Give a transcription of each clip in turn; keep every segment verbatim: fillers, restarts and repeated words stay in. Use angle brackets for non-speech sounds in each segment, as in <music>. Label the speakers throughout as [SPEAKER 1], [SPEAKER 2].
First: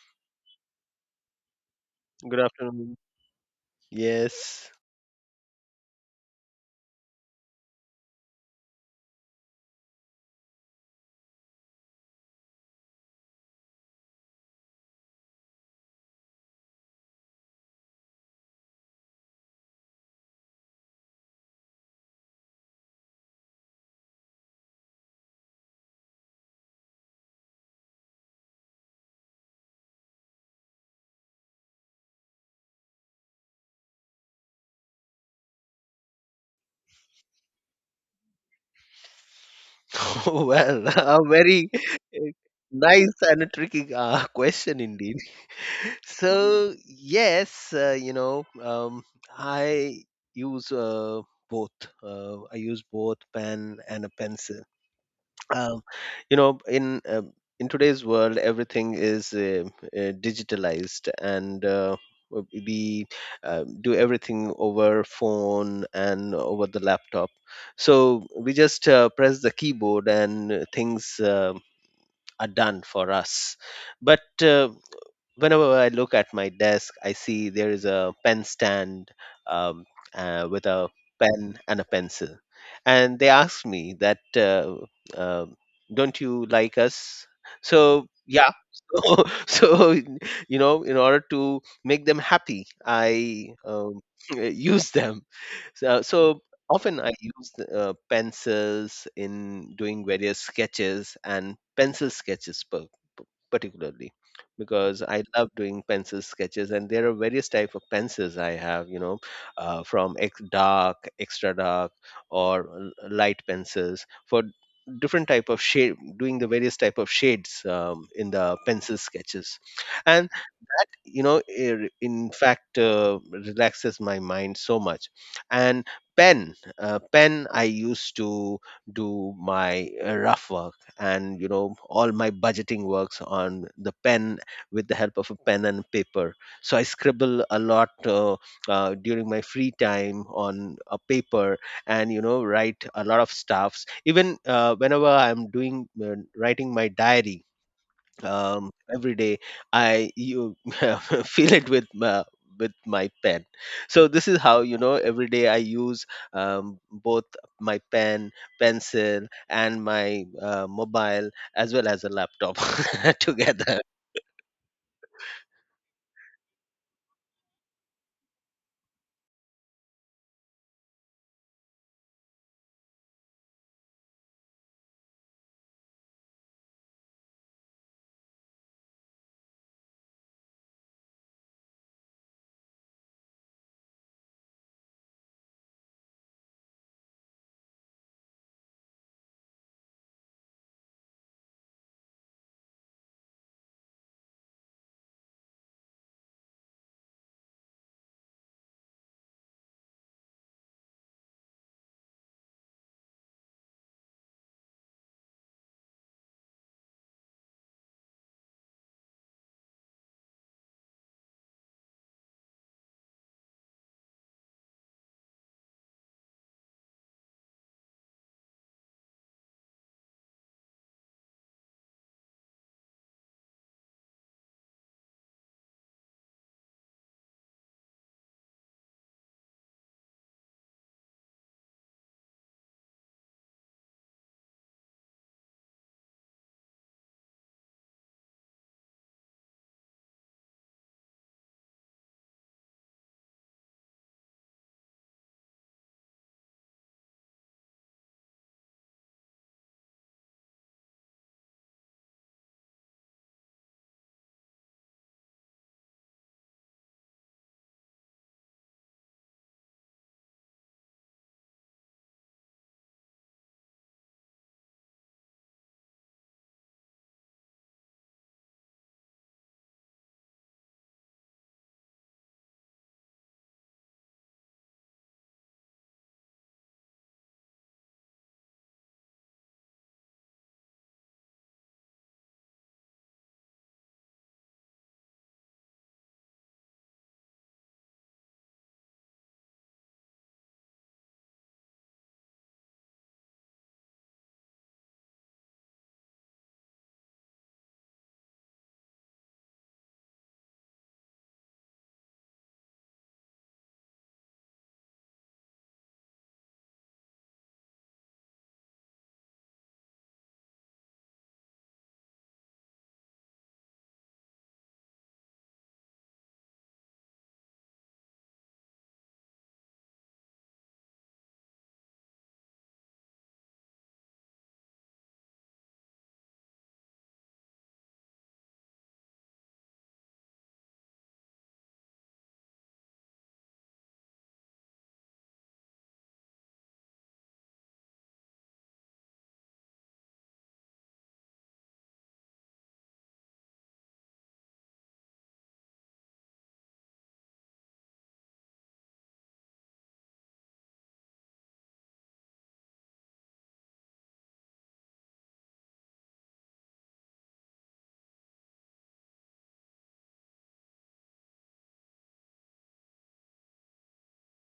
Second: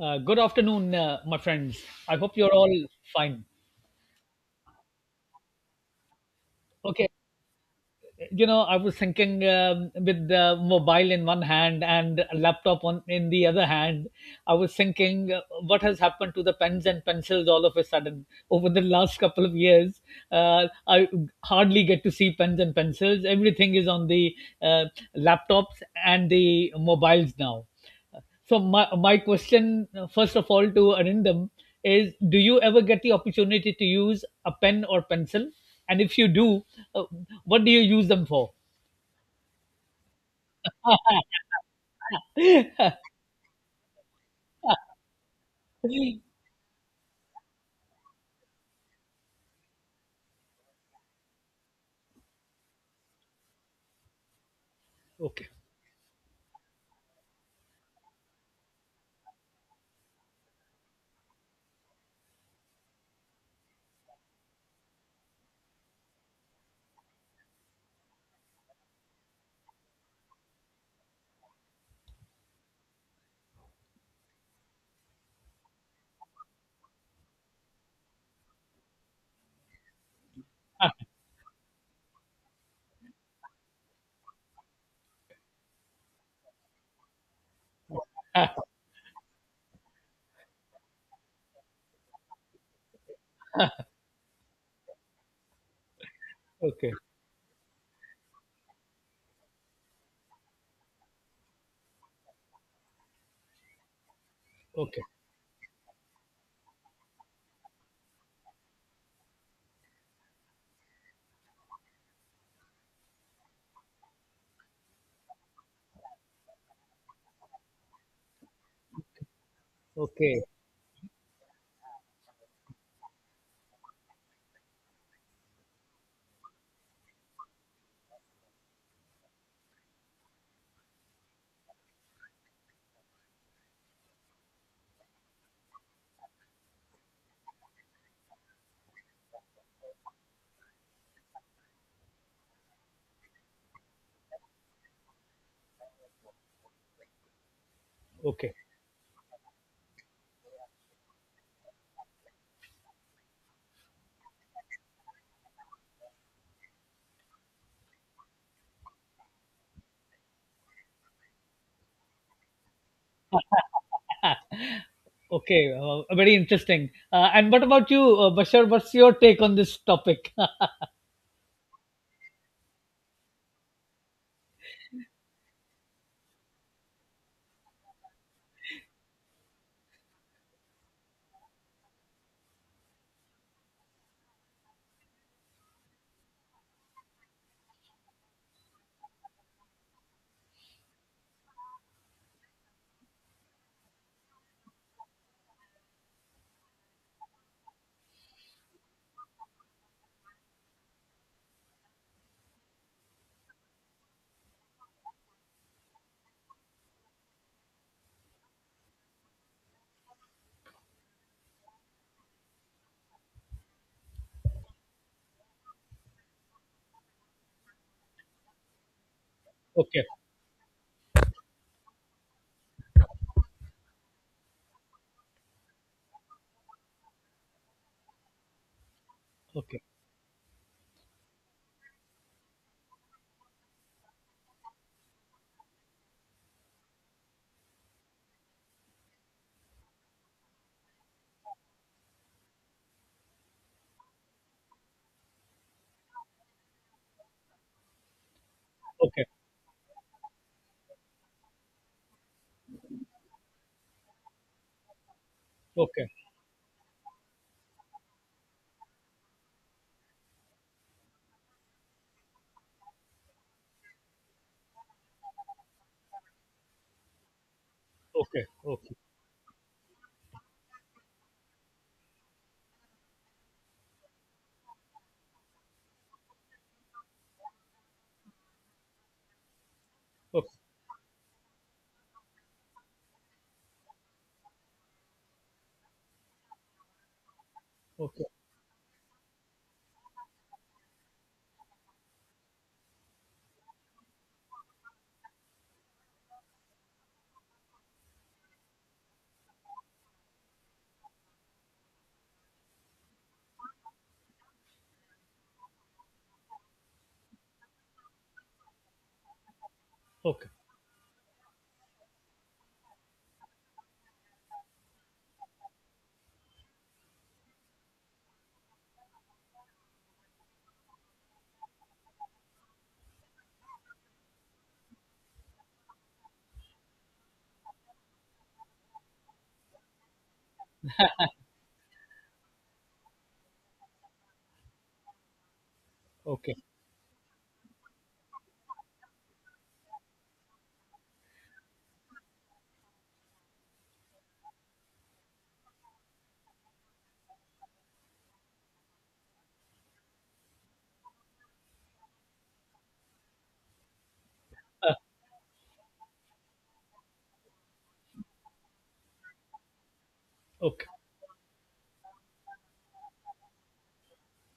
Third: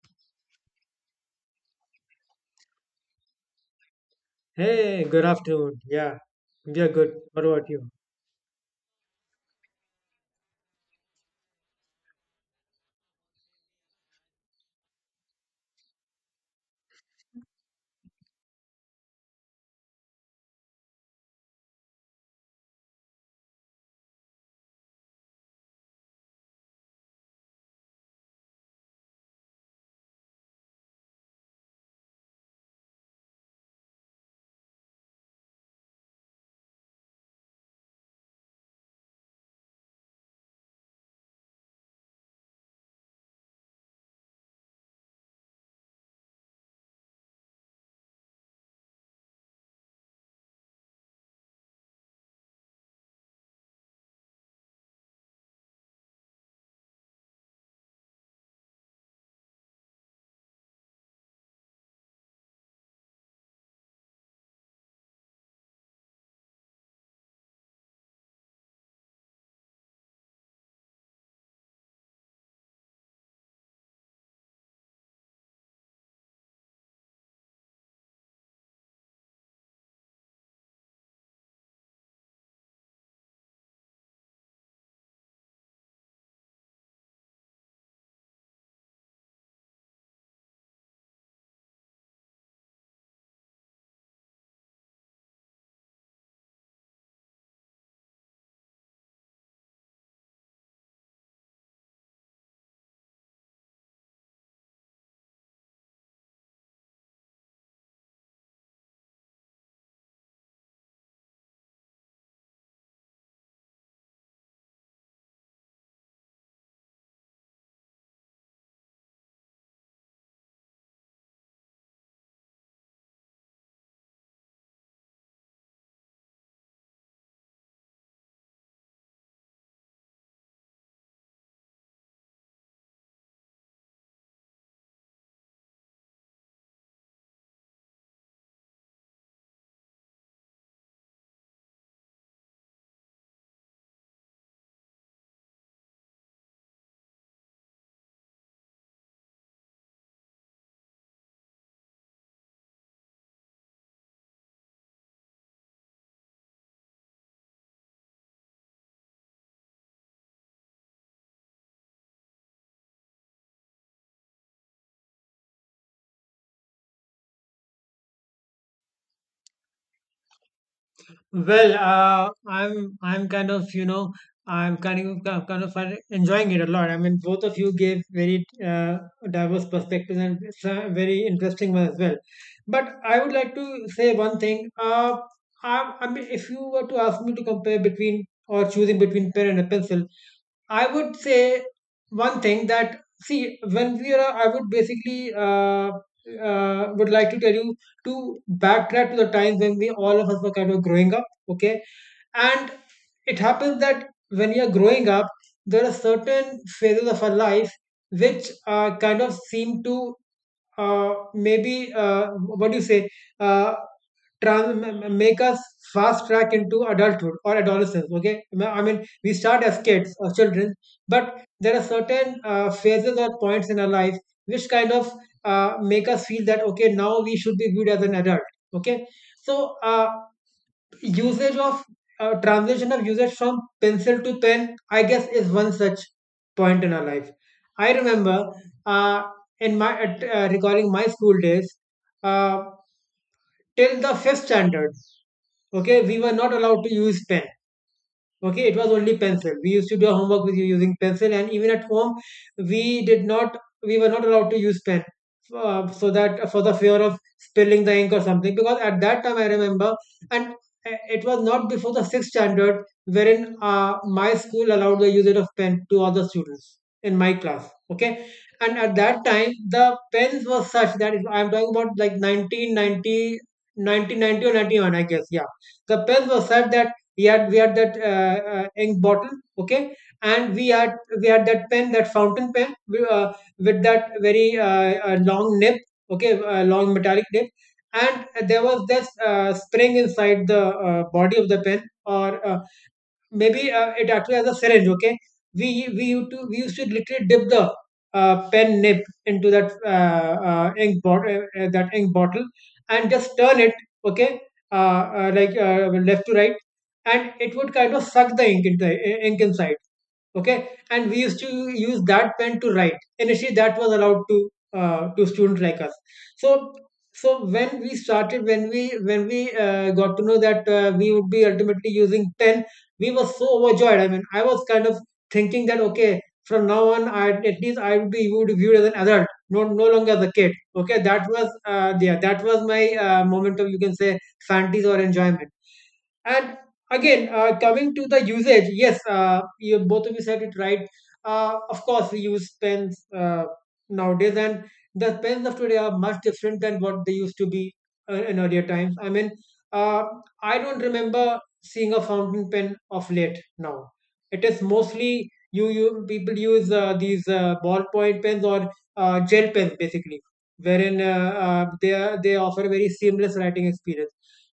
[SPEAKER 1] Uh, good afternoon, uh, my friends. I hope
[SPEAKER 2] Good
[SPEAKER 1] you're all
[SPEAKER 2] afternoon.
[SPEAKER 1] fine.
[SPEAKER 2] Yes.
[SPEAKER 3] Hey, good afternoon. Yeah, we are
[SPEAKER 1] Okay,
[SPEAKER 3] good. What about you?
[SPEAKER 1] you know, I was thinking um, with the mobile in one hand and a laptop on in the other hand, I was thinking uh, what has happened to the pens and pencils all of a sudden over the last couple of years. Uh, I hardly get to see pens and pencils. Everything is on the uh, laptops and the mobiles now. So my my question, uh, first of all, to Arindam is: do you ever get the opportunity to use a pen or pencil? And if you do, uh, what do you use them for?
[SPEAKER 2] <laughs> Oh, well, <laughs> a
[SPEAKER 1] <laughs>
[SPEAKER 2] very eh, nice and a tricky uh, <laughs> question indeed. So, yes, uh, you know, um, I use uh, both. Uh, I use both pen and a pencil.
[SPEAKER 1] Okay.
[SPEAKER 2] uh, you know in uh, in today's world everything is uh, uh, digitalized and uh, w- we uh, do everything over phone and over the laptop, so we just uh, press the keyboard and uh, things um, are done for us. But uh, whenever I look at my desk, I see there is a pen stand um, uh, with a
[SPEAKER 1] Ah,
[SPEAKER 2] pen and a pencil. And they ask me that, uh, uh, don't you like us? So, yeah. <laughs> So, so, you know, in order to make them happy, I um, <laughs> use them, so, uh, so
[SPEAKER 1] okay.
[SPEAKER 2] often I use uh, pencils in doing various sketches and pencil sketches per, particularly because
[SPEAKER 1] Okay.
[SPEAKER 2] I love doing pencil sketches, and there are various type of pencils I have, you know, uh, from ex- dark, extra dark or l- light pencils for different type of shade doing the various type of shades um, in the pencil sketches, and
[SPEAKER 1] Okay.
[SPEAKER 2] you know ir- in fact uh, relaxes my mind so much. And pen uh, pen I used to do my uh, rough work, and you know, all my budgeting works on the pen, with the help of a pen and paper. So I scribble a lot uh, uh, during my free time on a paper, and you know, write a lot of stuffs, even uh, whenever I'm doing uh, writing my diary
[SPEAKER 1] Okay. <laughs>
[SPEAKER 2] um, every day. I you <laughs> feel it with my, with my pen. So this is how, you know, every day I use um, both my pen, pencil, and my uh, mobile as well as a laptop <laughs> together.
[SPEAKER 1] Ah, okay. Uh, very interesting. Uh, and what about you, uh, Bashar? What's your take on this topic? <laughs>
[SPEAKER 3] Well, uh, I'm I'm kind of you know I'm kind of kind of kind of fin- enjoying it a lot. I mean, both of you gave very uh, diverse perspectives, and it's very interesting one as well. But I would like to say one thing. Uh, I, I mean, if you were to ask me to compare between or choosing between pen and a pencil, I would say one thing that, see, when we are, I would basically uh, uh, would like to tell you to backtrack to the times when we, all of us, were kind of growing up, okay, and it happens that when you're growing up there are certain phases of our life which uh, kind of seem to uh, maybe uh, what do you say, uh, trans- m- m- make us fast track into adulthood or adolescence. Okay, M- I mean we start as
[SPEAKER 1] Okay.
[SPEAKER 3] kids or children, but there are certain uh, phases or points in our life which kind of uh, make us feel that okay now we should be viewed as an adult. Okay, so
[SPEAKER 1] Okay.
[SPEAKER 3] uh, usage of, uh, translation of usage from pencil to pen, I guess, is one such point in our life. I remember, uh, in my at, uh, recalling my school days, uh, till the fifth standard. Okay, we were not allowed to use pen. Okay, it was only
[SPEAKER 1] Okay.
[SPEAKER 3] pencil we used to do our homework with, using pencil, and even at home we did not we were not allowed to use pen, uh,
[SPEAKER 1] Okay.
[SPEAKER 3] so that for the fear of spilling the ink or something, because at that time I remember. And uh, it was not before the sixth standard wherein uh, my school allowed the usage of pen to other students in my class. Okay.
[SPEAKER 1] Okay.
[SPEAKER 3] And at
[SPEAKER 1] Okay.
[SPEAKER 3] that time the pens were such that, if I'm talking about, like, nineteen ninety, nineteen ninety or ninety-one, I guess, yeah, the pens were such that we had we had that uh, uh, ink bottle. Okay.
[SPEAKER 1] Okay.
[SPEAKER 3] And we had we had that pen, that fountain pen, uh, with that very uh, uh, long nib. Okay, uh, long metallic nib.
[SPEAKER 1] Okay.
[SPEAKER 3] And there was this uh, spring inside the uh, body of the pen, or uh, maybe uh, it actually has a syringe. Okay, we we used to we used to literally dip the uh, pen nib into that uh, uh, ink bottle, uh, uh, that ink bottle, and just turn it. Okay, uh, uh, like uh, left to right, and it would kind of suck the ink into the ink inside.
[SPEAKER 1] Okay.
[SPEAKER 3] Okay, and we used to use that pen to write. Initially that was allowed to, uh, to students like us. So so when we started when we when we uh, got to know that uh, we would be ultimately using pen, we were so overjoyed. I mean, I was kind of thinking that okay from now on, I, at least, I would be viewed, viewed as an adult, no, no longer as a kid. Okay, that was, uh, yeah, that was my uh, moment of, you can say, fantasy or enjoyment.
[SPEAKER 1] Okay.
[SPEAKER 3] And again, uh, coming to the usage, yes, uh, you, both of you said it right. Uh, of course, we use pens uh, nowadays, and the pens of today are much different than what they used to be uh, in earlier times. I mean, uh, I don't remember seeing a fountain pen of late now. It is
[SPEAKER 1] Uh,
[SPEAKER 3] mostly, you, you people use uh, these uh, ballpoint pens or uh, gel pens, basically,
[SPEAKER 1] okay.
[SPEAKER 3] wherein uh, uh, they, are- they offer a very seamless writing experience.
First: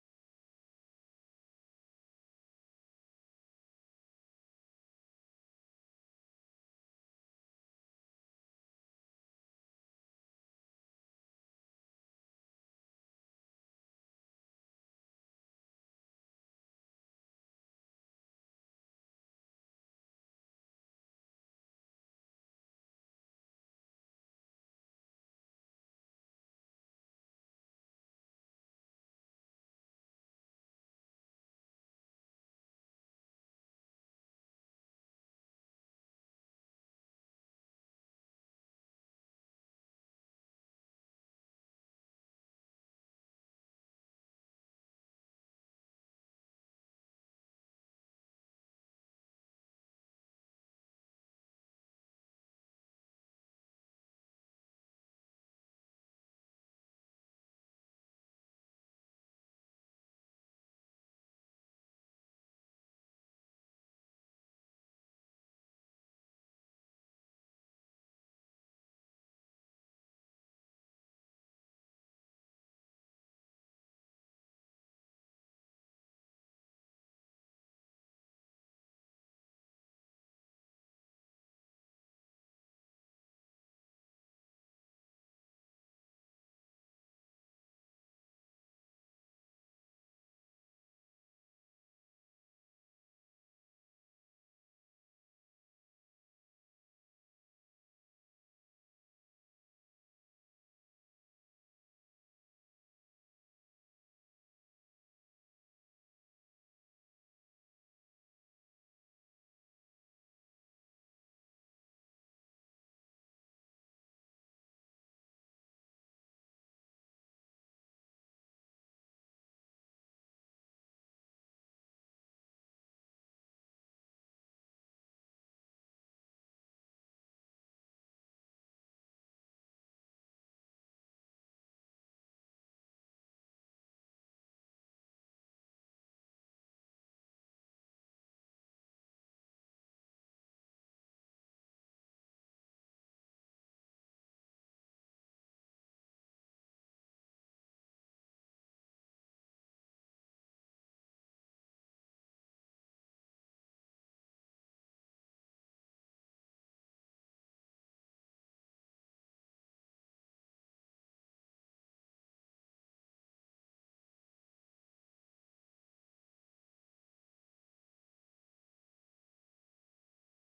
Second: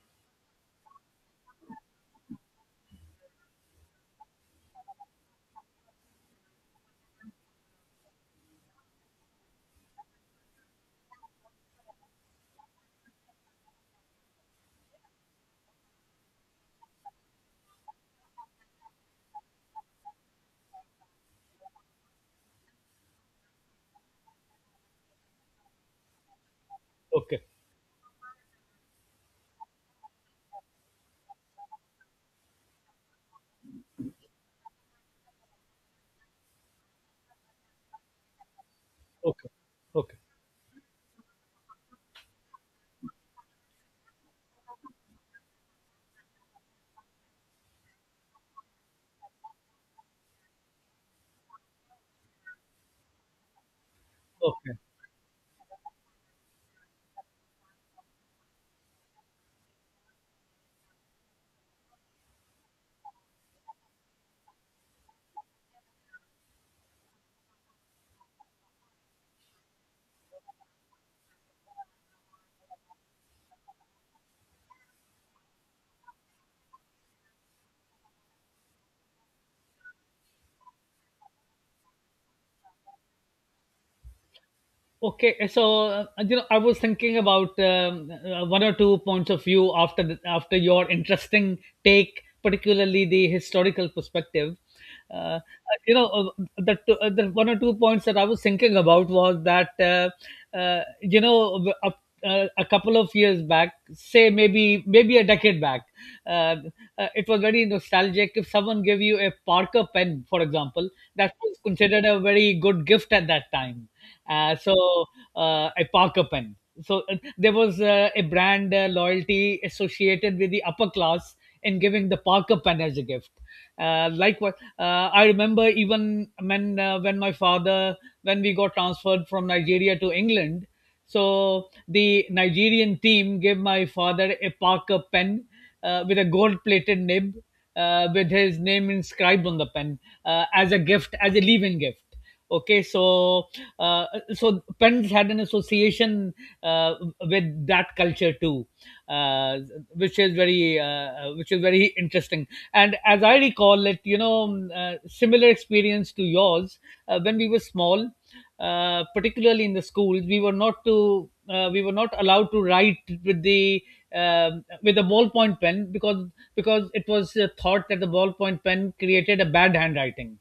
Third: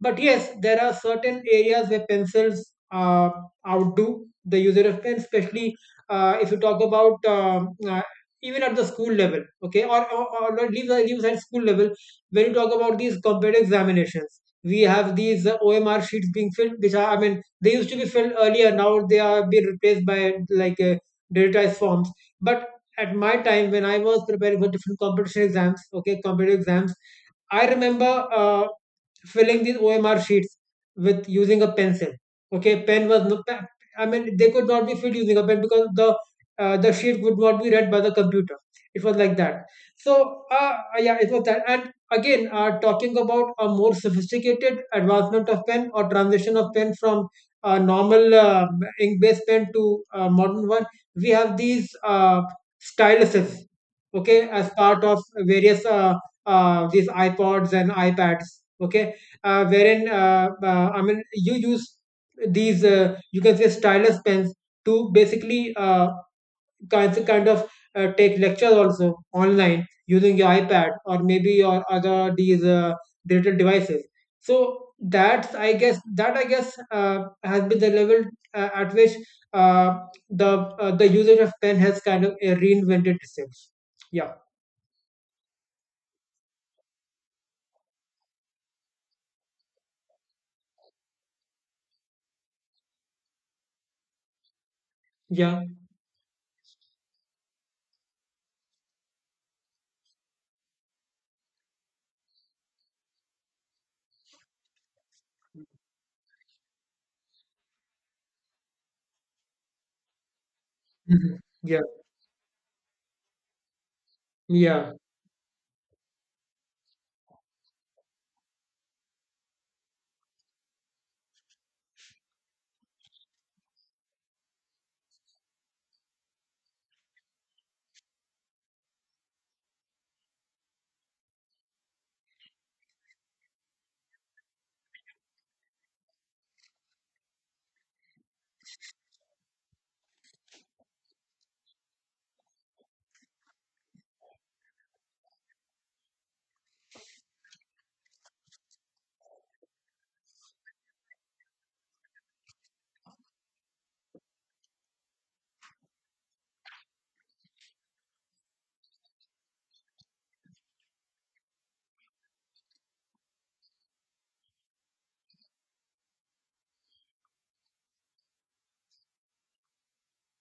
[SPEAKER 3] But yes, there are certain areas where pencils uh, outdo the user of pen, especially uh, if you talk about, um, uh, even at the school level, okay, or, or, or leave, leave at school level, when you talk about these competitive examinations. We have these uh, O M R sheets being filled, which are, I mean, they used to be filled earlier. Now they are being replaced by, like, uh, digitized forms. But at my time, when I was preparing for different competition exams, okay, competitive exams,
[SPEAKER 1] Okay.
[SPEAKER 3] I remember Uh, filling these O M R sheets with, using a pencil. Okay, pen was no, I mean they could not be filled using a pen because the uh, the sheet would not be read by the computer. It was like
[SPEAKER 1] Ok.
[SPEAKER 3] that.
[SPEAKER 1] Ok.
[SPEAKER 3] So, uh, uh, yeah, it was that. And again, uh, talking about a more sophisticated advancement of pen, or transition of pen from a normal uh, ink-based pen to a modern one, we have these uh, styluses. Okay,
[SPEAKER 1] Ok.
[SPEAKER 3] as part of various, uh, uh, these iPods and iPads. Okay, uh, wherein, uh, uh, I mean you use these, uh, you can say, stylus pens, to basically uh, kind kind of uh, take lectures also online using your iPad or maybe your other these uh, digital devices. So that's, I guess, that I guess uh, has been the level uh, at which, uh, the uh, the usage of pen has kind of uh, reinvented itself. Yeah,
[SPEAKER 1] Okay, so uh, you know, I was thinking about um, uh, one or two points of view after the, after your interesting take, particularly the historical perspective. Uh,
[SPEAKER 3] yeah.
[SPEAKER 1] you know, uh, the, two- uh, the one or two points that I was thinking about was that uh, uh, you know a, uh, a couple of years back, say maybe maybe a decade back, uh, uh, it was very nostalgic. If someone gave you a Parker pen, for example, that
[SPEAKER 3] Mhm,
[SPEAKER 1] was
[SPEAKER 3] yeah,
[SPEAKER 1] considered a very good gift at that time. Uh,
[SPEAKER 3] yeah.
[SPEAKER 1] so, uh, a Parker pen. So uh, there was uh, a brand uh, loyalty associated with the upper class in giving the Parker pen as a gift. Uh, likewise, uh, I remember even when uh, when my father, when we got transferred from Nigeria to England. So the Nigerian team gave my father a Parker pen, uh, with a gold-plated nib, uh, with his name inscribed on the pen, uh, as a gift, as a leave-in gift. Okay, so uh, so Penn's had an association uh, with that culture too, uh, which is very uh, which is very interesting. And as I recall it, you know, um, uh, similar experience to yours uh, when we were small, uh, particularly in the schools, we were not to uh, we were not allowed to write with the um with a ballpoint pen, because because it was uh, thought that the ballpoint pen created a bad handwriting,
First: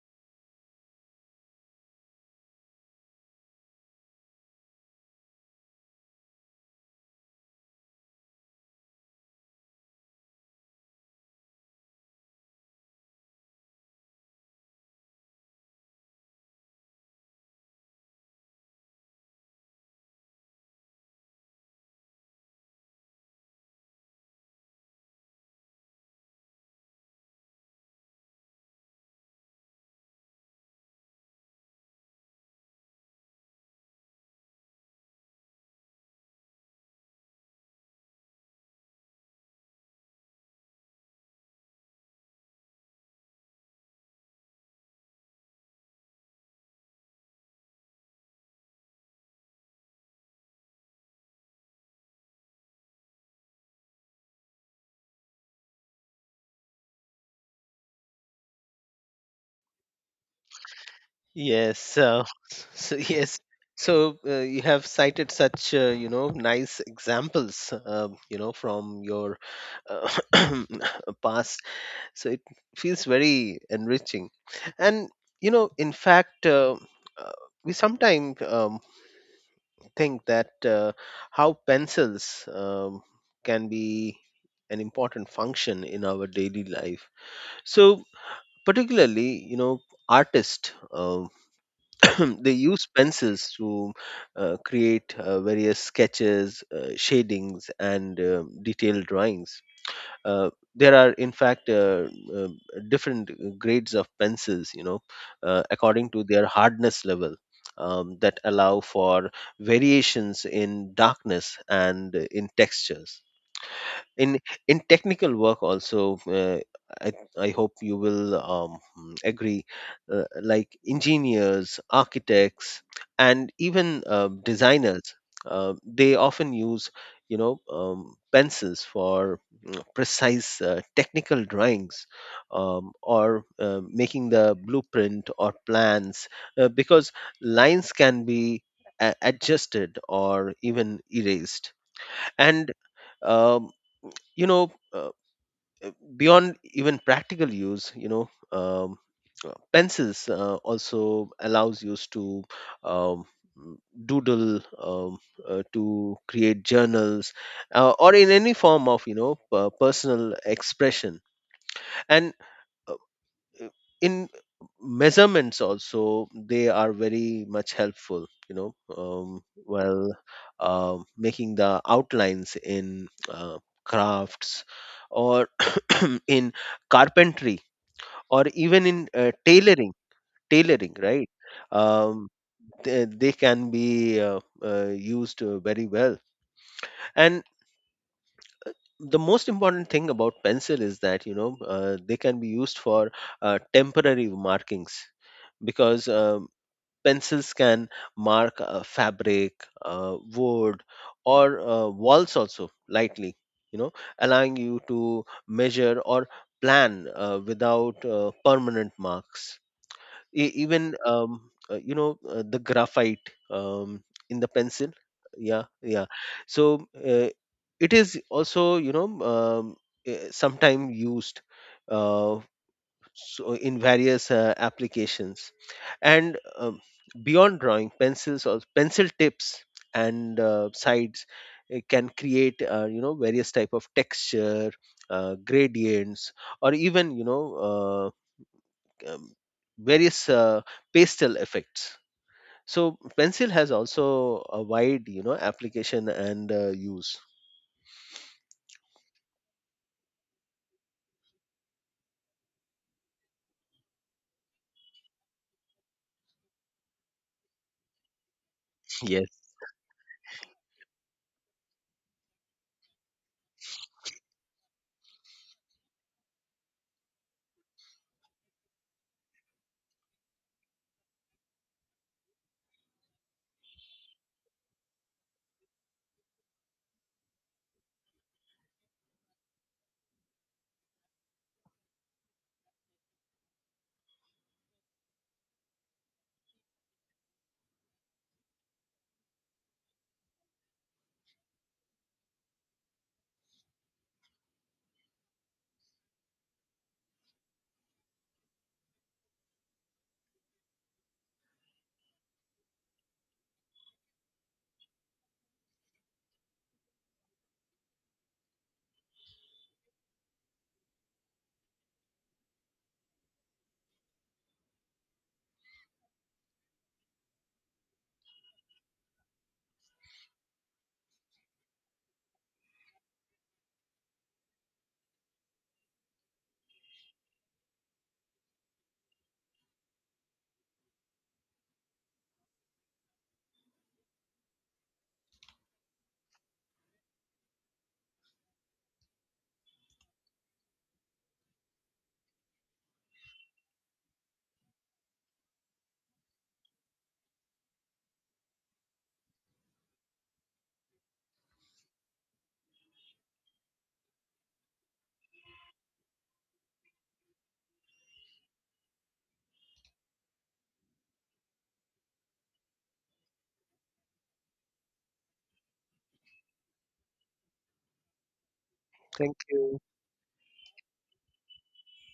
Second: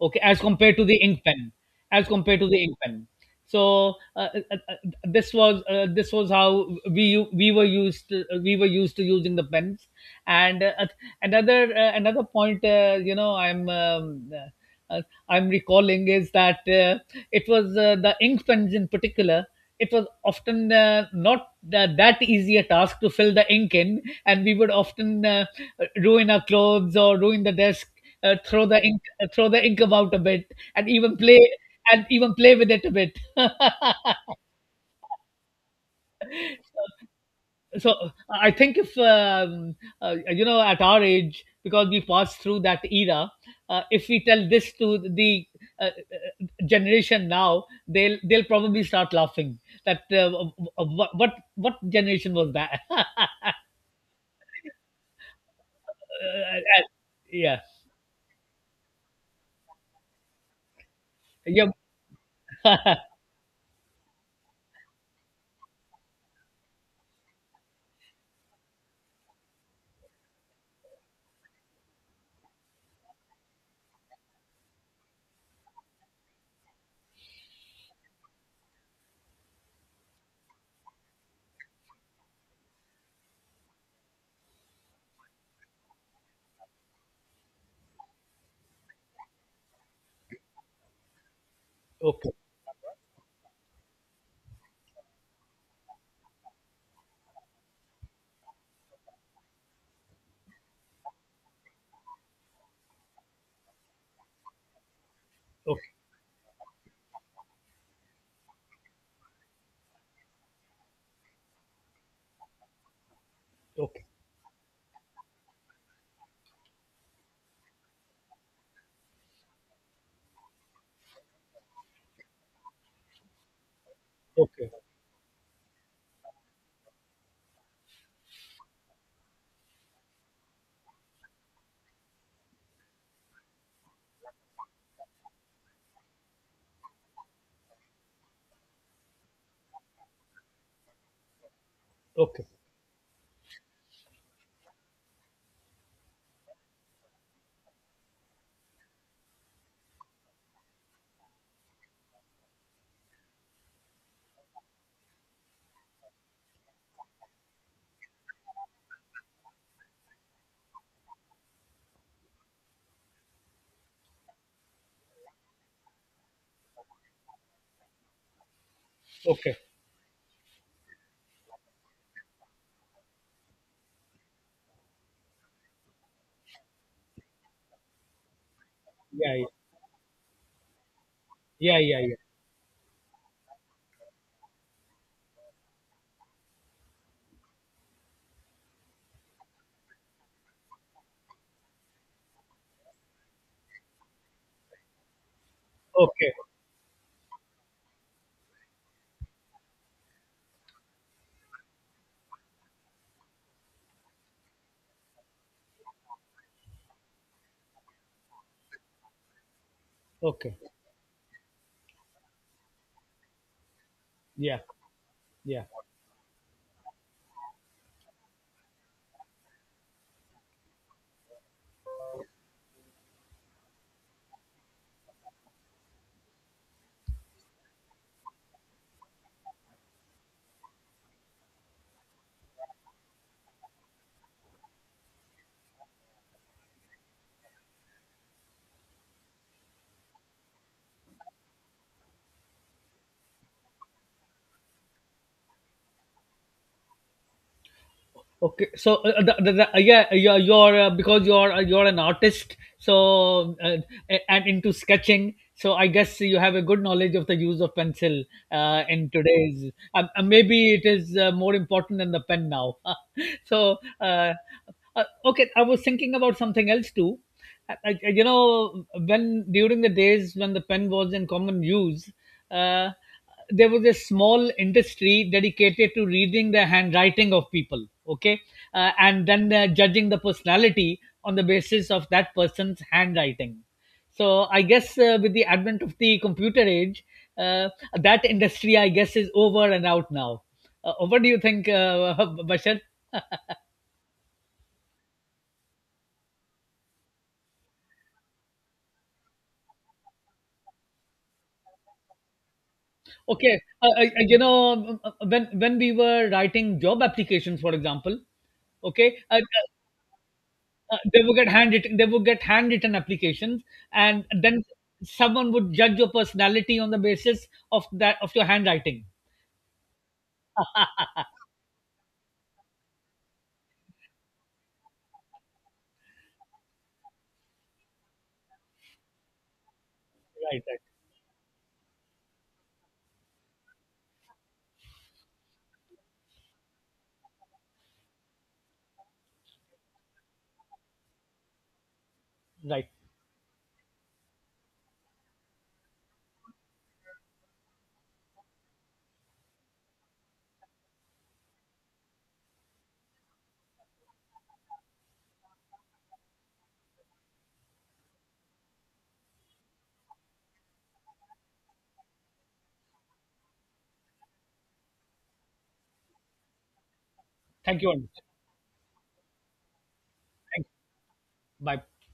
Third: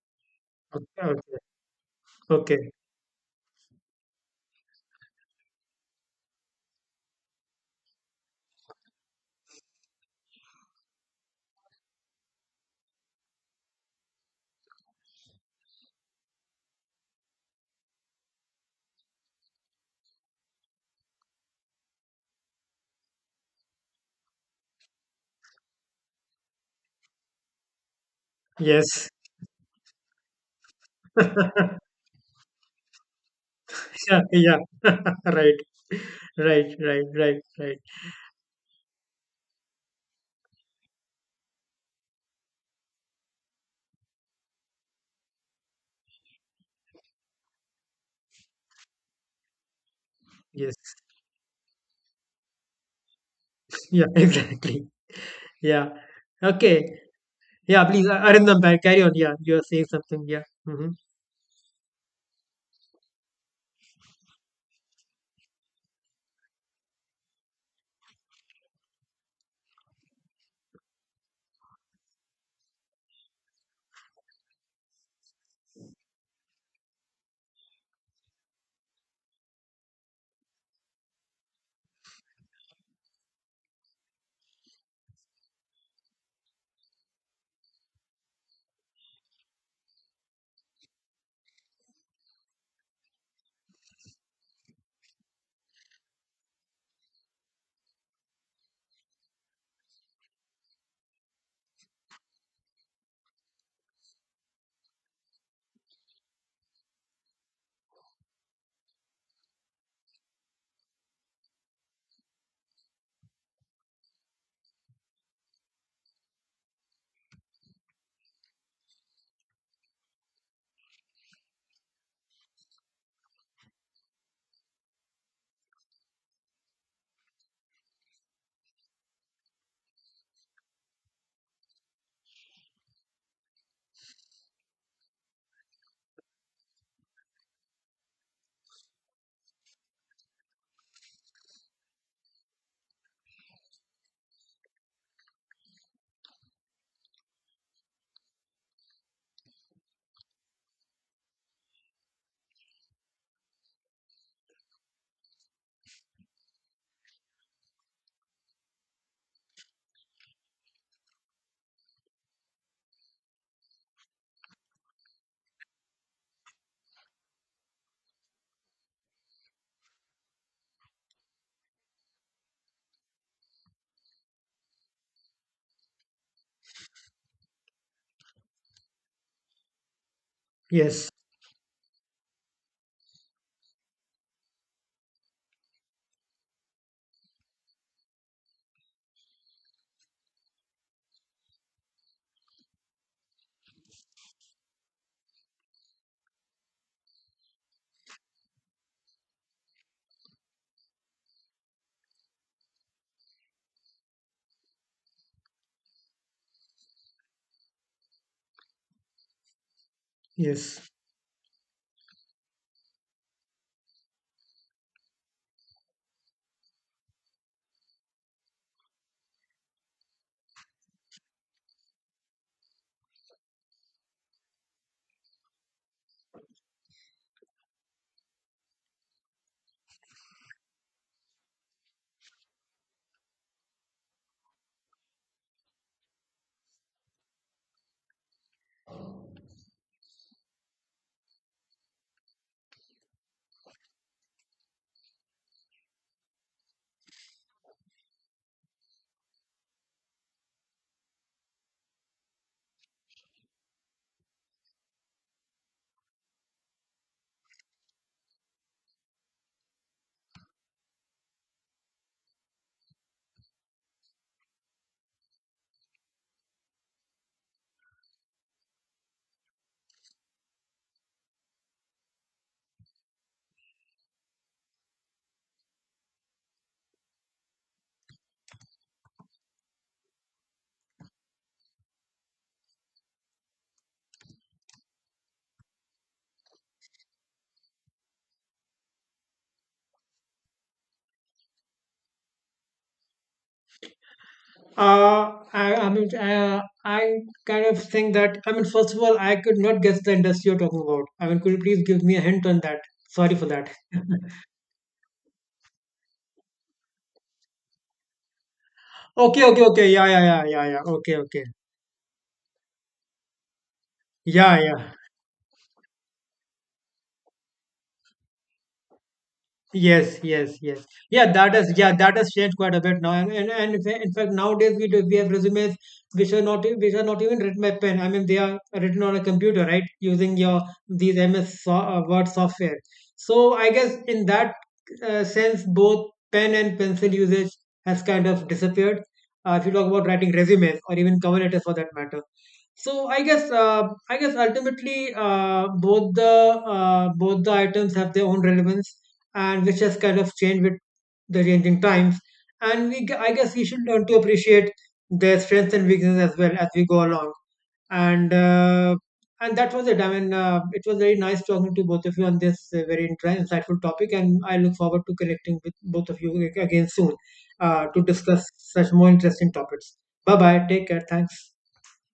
[SPEAKER 1] okay, as compared to
[SPEAKER 3] Okay,
[SPEAKER 1] the
[SPEAKER 3] okay,
[SPEAKER 1] ink pen, as compared to the
[SPEAKER 3] okay.
[SPEAKER 1] ink pen. So uh, uh, uh, this was uh, this was how we u- we were used to, uh, we were used to using the pens. And uh, another uh, another point, uh, you know i'm um, uh, uh, i'm recalling, is that uh, it was uh, the ink pens in particular. It was often uh, not tha- that easy a task to fill the ink in, and we would often uh, ruin our clothes or ruin the desk, uh, throw the ink
[SPEAKER 3] Yes.
[SPEAKER 1] uh, throw the ink about a bit, and even play
[SPEAKER 3] <laughs>
[SPEAKER 1] and even play with it a bit. <laughs>
[SPEAKER 3] Yeah, yeah. <laughs> Right. Right, right, right, right.
[SPEAKER 1] So I think if um, uh, you know at our age, because we passed through that era, uh, if we tell this to the uh, uh, generation now, they'll they'll probably start laughing that, uh,
[SPEAKER 3] Yes.
[SPEAKER 1] what what what generation was that? <laughs>
[SPEAKER 3] Yeah, <laughs> exactly. Yeah.
[SPEAKER 1] Uh,
[SPEAKER 3] Okay.
[SPEAKER 1] yeah,
[SPEAKER 3] Yeah, please, uh, Arindam, ba- carry on. Yeah, you are saying something. Yeah. Hmm.
[SPEAKER 1] yeah,
[SPEAKER 2] Yes so, so yes so uh, you have cited such uh, you know, nice examples um, you know, from your uh, <clears throat> past. So it feels very enriching. And you know, in fact, uh, uh, we sometimes um, think that uh, how pencils um, can be an important function in our daily life. So particularly, you know, artists um
[SPEAKER 1] okay,
[SPEAKER 2] <clears throat> they use pencils to uh, create uh, various sketches, uh, shadings, and uh, detailed drawings. uh, there are in fact uh, uh, different grades of pencils, you know, uh,
[SPEAKER 1] okay,
[SPEAKER 2] according to their hardness level, um, that allow for variations in darkness and in textures.
[SPEAKER 1] okay,
[SPEAKER 2] in in technical work also, uh, I, I hope you will um, mm, agree, uh, like engineers, architects, and even uh,
[SPEAKER 1] okay,
[SPEAKER 2] designers, uh, they often use, you know, um, pencils for mm, precise uh, technical drawings, um, or uh, making the blueprint or plans, uh, because lines can be a- adjusted or even erased.
[SPEAKER 1] okay,
[SPEAKER 2] And um, you know, uh, beyond even practical use, you know, um, uh, pencils uh, also allows you to um, mm, doodle, um, uh, to create journals uh, or in any form of, you know, uh, personal expression. And uh, in measurements also, they are very much helpful, you know, um,
[SPEAKER 1] okay,
[SPEAKER 2] well um making the outlines in uh, crafts, or <clears throat> in carpentry, or even in uh,
[SPEAKER 1] yeah, yeah,
[SPEAKER 2] tailoring. Tailoring,
[SPEAKER 3] Yes,
[SPEAKER 2] right.
[SPEAKER 1] yeah, yeah, yeah.
[SPEAKER 2] Um, they, they can be uh, uh, used uh, very well. And the most important thing about pencil is that, you know, uh, they can be used for uh, temporary markings, because
[SPEAKER 1] Okay.
[SPEAKER 2] uh, pencils can mark uh, fabric, uh, wood, or uh, walls also lightly, you know, allowing you to measure or plan uh, without uh, permanent marks. E-
[SPEAKER 1] Okay.
[SPEAKER 3] yes.
[SPEAKER 2] even, um, uh, you know, uh, the graphite um, in the
[SPEAKER 1] Yeah.
[SPEAKER 2] pencil.
[SPEAKER 1] Yeah.
[SPEAKER 2] Yeah, yeah. So uh, it is also, you know, um, sometimes used. Uh, so in various uh, applications. And um, beyond drawing, pencils or pencil tips and uh, sides uh, can create, uh, you know, various type of texture, uh, gradients, or even, you know, uh, um, various uh, pastel effects. So pencil has also a wide, you know, application and uh, use.
[SPEAKER 1] Okay. So uh, the, the, the, uh, yeah, uh, you're, you're uh, because you're uh, you're an artist, so uh, a- and into sketching. So I guess you have a good knowledge of the use of pencil uh, in
[SPEAKER 2] Yes.
[SPEAKER 1] today's. Um, uh, maybe it is uh, more important than the pen now. <laughs> So uh, uh, okay, I was thinking about something else too. I, I, you know, when during the days when the pen was in common use, Uh, there was a small industry dedicated to reading the handwriting of people, okay, uh, and then uh, judging the personality on the basis of that person's handwriting. So I guess uh, with the advent of the computer age, uh, that industry I guess is over and out now. Uh, what do you think, uh, <laughs> Bashar?
[SPEAKER 3] Uh, I, I mean, uh, I kind of think that, I mean, first of all, I could not guess the industry you're talking about. I mean, could you please give me a hint on that? Sorry for
[SPEAKER 1] Okay,
[SPEAKER 3] that.
[SPEAKER 1] uh,
[SPEAKER 3] <laughs>
[SPEAKER 1] uh, you know uh, uh, when when we were writing job applications, for example, okay. uh,
[SPEAKER 3] Okay, okay,
[SPEAKER 1] uh,
[SPEAKER 3] okay. Yeah, yeah, yeah, yeah, yeah.
[SPEAKER 1] Uh,
[SPEAKER 3] Okay,
[SPEAKER 1] they would
[SPEAKER 3] okay.
[SPEAKER 1] get handwritten. They would get handwritten applications, and
[SPEAKER 3] Yeah,
[SPEAKER 1] then
[SPEAKER 3] yeah.
[SPEAKER 1] someone would judge your personality on the basis of that of your handwriting.
[SPEAKER 3] Yes, yes, yes.
[SPEAKER 1] <laughs>
[SPEAKER 3] Yeah, that has, yeah, that has changed quite a bit now. And and, and in fa- in fact, nowadays we do we have resumes, which are not e- which are not even written by pen. I mean, they are written on a computer, right? Using your
[SPEAKER 1] Right, right,
[SPEAKER 3] these M S, so, uh, Word software. So I guess in that uh, sense, both pen and pencil usage has kind of disappeared, Uh, if you talk about writing resumes or even cover letters for that matter.
[SPEAKER 1] right.
[SPEAKER 3] So I guess, uh, I guess ultimately, uh, both the uh, both the items have their own relevance, and which has kind of changed with the changing times. And we, g- I guess we should learn to appreciate their strengths and weaknesses as well as we go along. And uh, and that was it. I mean, uh, it was very nice talking to both of you on this uh, very intri- insightful topic, and I look forward to connecting with both of you ag- again soon,
[SPEAKER 1] Thank
[SPEAKER 3] uh,
[SPEAKER 1] you,
[SPEAKER 3] to
[SPEAKER 1] Anand.
[SPEAKER 3] discuss such more
[SPEAKER 2] Thank
[SPEAKER 3] interesting
[SPEAKER 2] you.
[SPEAKER 3] topics. Bye bye.
[SPEAKER 1] Thank
[SPEAKER 3] Take care. Thanks.
[SPEAKER 1] you. Bye.